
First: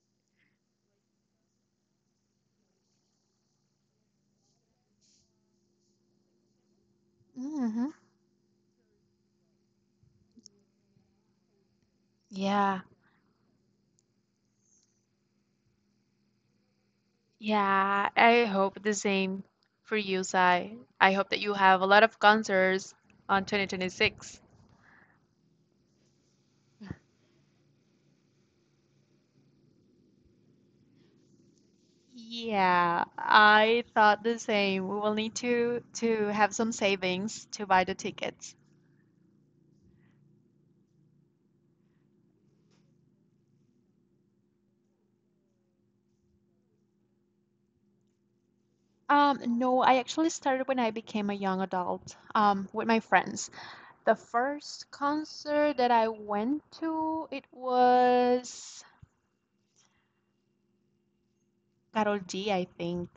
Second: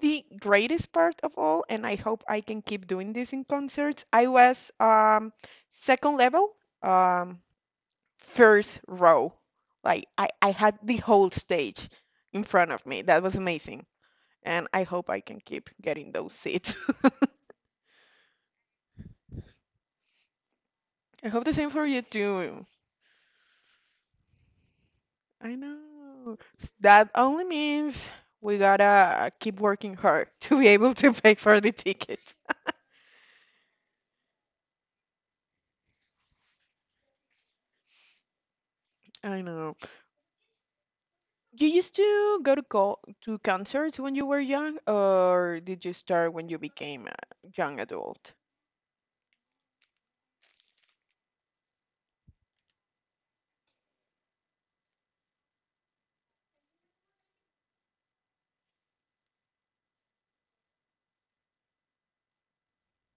[SPEAKER 1] the greatest part of all, and I hope I can keep doing this in concerts, I was second level. Um,
[SPEAKER 2] Mm-hmm.
[SPEAKER 1] First row. Like I had the whole stage in front
[SPEAKER 2] Yeah.
[SPEAKER 1] of me. That was amazing. And I hope I can keep getting those seats.
[SPEAKER 2] Yeah, I hope the same for you, Sai. I
[SPEAKER 1] I
[SPEAKER 2] hope that
[SPEAKER 1] hope the
[SPEAKER 2] you
[SPEAKER 1] same
[SPEAKER 2] have
[SPEAKER 1] for
[SPEAKER 2] a
[SPEAKER 1] you
[SPEAKER 2] lot of
[SPEAKER 1] too.
[SPEAKER 2] concerts on 2026.
[SPEAKER 1] I know. That only means we gotta keep working hard to be able to pay for the ticket.
[SPEAKER 2] Yeah, I thought the same. We will need to have some savings to buy the tickets.
[SPEAKER 1] I know. You used to go to co to concerts when you were young, or did you start when you became a young adult?
[SPEAKER 2] No, I actually started when I became a young adult, with my friends. The first concert that I went to, it was Karol G, I think.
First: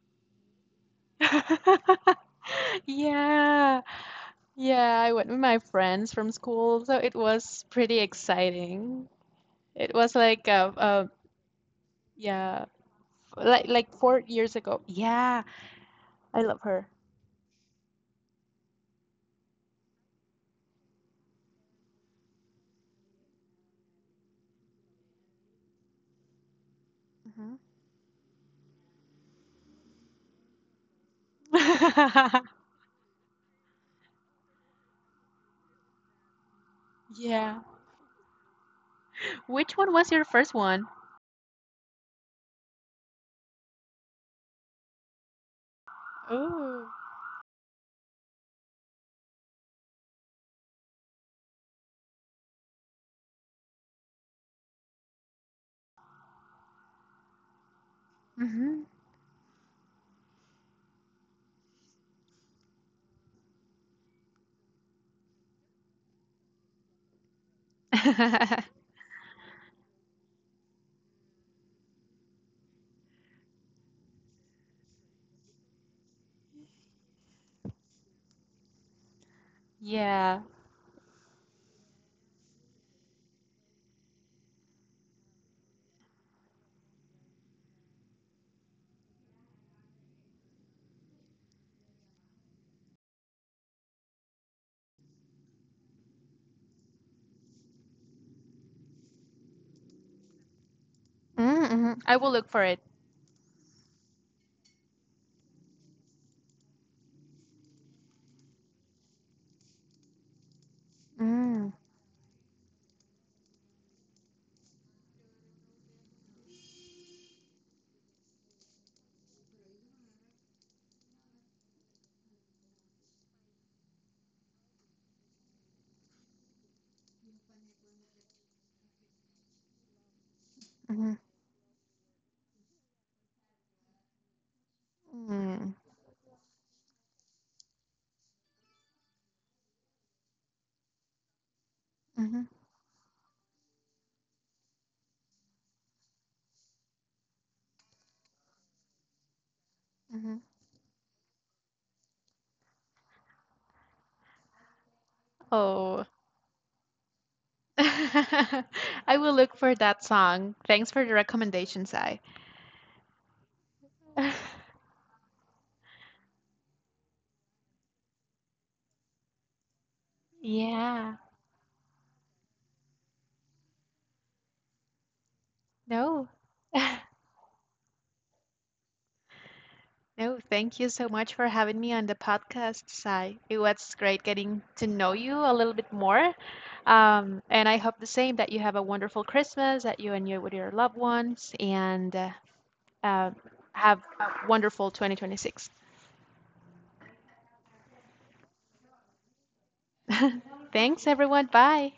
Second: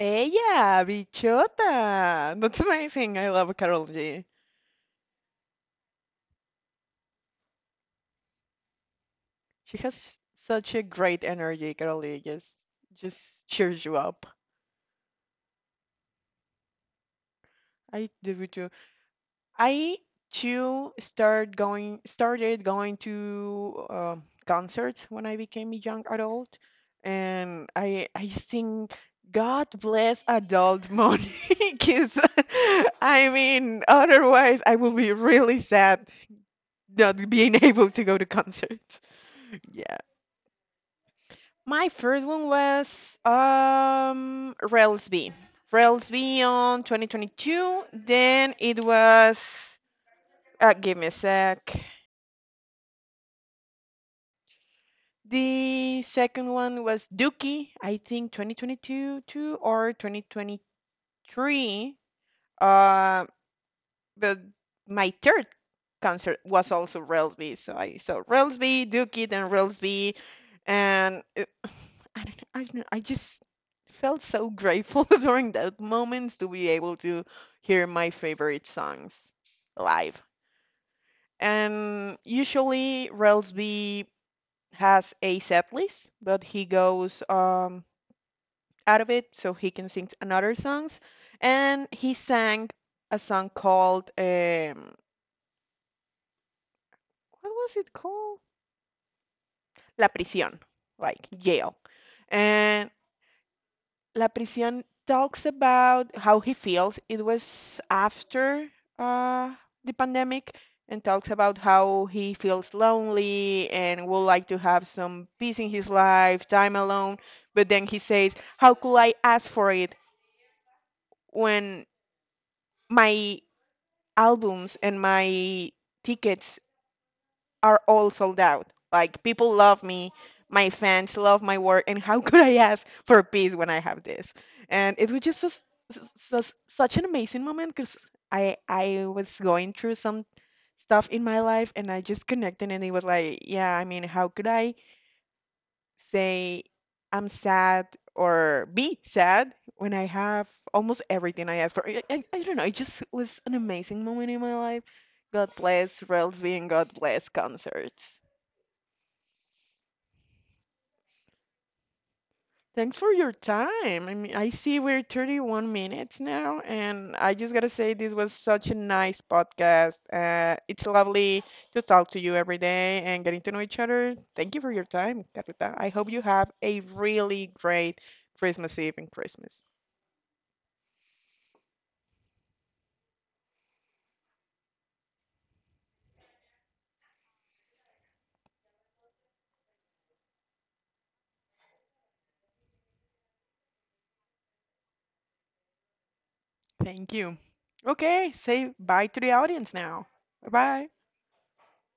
[SPEAKER 1] Ella, bichota. That's amazing. I love
[SPEAKER 2] Yeah.
[SPEAKER 1] Carol G.
[SPEAKER 2] Yeah, I went with my friends from school, so it was pretty exciting.
[SPEAKER 1] She
[SPEAKER 2] It was
[SPEAKER 1] has
[SPEAKER 2] like
[SPEAKER 1] such a great energy, Carly.
[SPEAKER 2] Yeah,
[SPEAKER 1] Just cheers
[SPEAKER 2] like
[SPEAKER 1] you
[SPEAKER 2] four
[SPEAKER 1] up.
[SPEAKER 2] years ago. Yeah, I love her.
[SPEAKER 1] I do too. I too start going started going to concerts when I became a young adult,
[SPEAKER 2] Hmm.
[SPEAKER 1] and I sing God bless adult money because I mean otherwise I will be really sad not being
[SPEAKER 2] Yeah.
[SPEAKER 1] able to go to concerts.
[SPEAKER 2] Which one
[SPEAKER 1] Yeah.
[SPEAKER 2] was your first one?
[SPEAKER 1] My first one was Railsby. Railsby on
[SPEAKER 2] Oh.
[SPEAKER 1] 2022. Then it was give me a sec. The second one was Dookie, I think
[SPEAKER 2] Hmm.
[SPEAKER 1] 2022 too, or 2023. Um but my third concert was also Railsby. So I saw Railsby, Duke It, and Railsby, and it, I don't know, I just felt so grateful during those moments to be able to hear my favorite songs live.
[SPEAKER 2] Yeah.
[SPEAKER 1] And usually Railsby has a set list, but he goes out of it so he can sing another songs. And he sang a song called what was it called? La Prisión, like jail.
[SPEAKER 2] Mm-hmm. I will look for it.
[SPEAKER 1] And La Prisión talks about how he feels. It was after uh, the pandemic and talks about
[SPEAKER 2] Mm-hmm.
[SPEAKER 1] how he feels lonely and would like to have some peace in his life, time alone. But then he says, How could I ask for it when my albums and my tickets are all sold out. Like people love me, my
[SPEAKER 2] Mm-hmm.
[SPEAKER 1] fans love my work, and how could I ask for a piece when I have this? And it was just such an amazing moment because I was going through some stuff in my life, and I just
[SPEAKER 2] Mm-hmm.
[SPEAKER 1] connected, and it was like, yeah, I mean, how could I say I'm sad or be sad when I have almost everything I ask for? I don't know. It just was an amazing moment in my life. God bless
[SPEAKER 2] Oh.
[SPEAKER 1] Railsby and God bless concerts.
[SPEAKER 2] I will look for that song. Thanks for the recommendation, Sai.
[SPEAKER 1] Thanks for your time. I mean, I see we're 31 minutes now, and I just gotta say this was such a nice podcast. It's
[SPEAKER 2] Yeah.
[SPEAKER 1] lovely to talk to you every day and getting to know each other. Thank you for your time, Carlita. I hope you
[SPEAKER 2] No.
[SPEAKER 1] have a really great Christmas Eve and Christmas.
[SPEAKER 2] No, thank you so much for having me on the podcast, Sai. It was great getting to know you a little bit more. And I hope the same that you have a wonderful Christmas, that you and you with your loved ones, and uh, have a wonderful 2026.
[SPEAKER 1] Thank you. Okay, say bye to the audience now. Bye bye.
[SPEAKER 2] Thanks, everyone. Bye.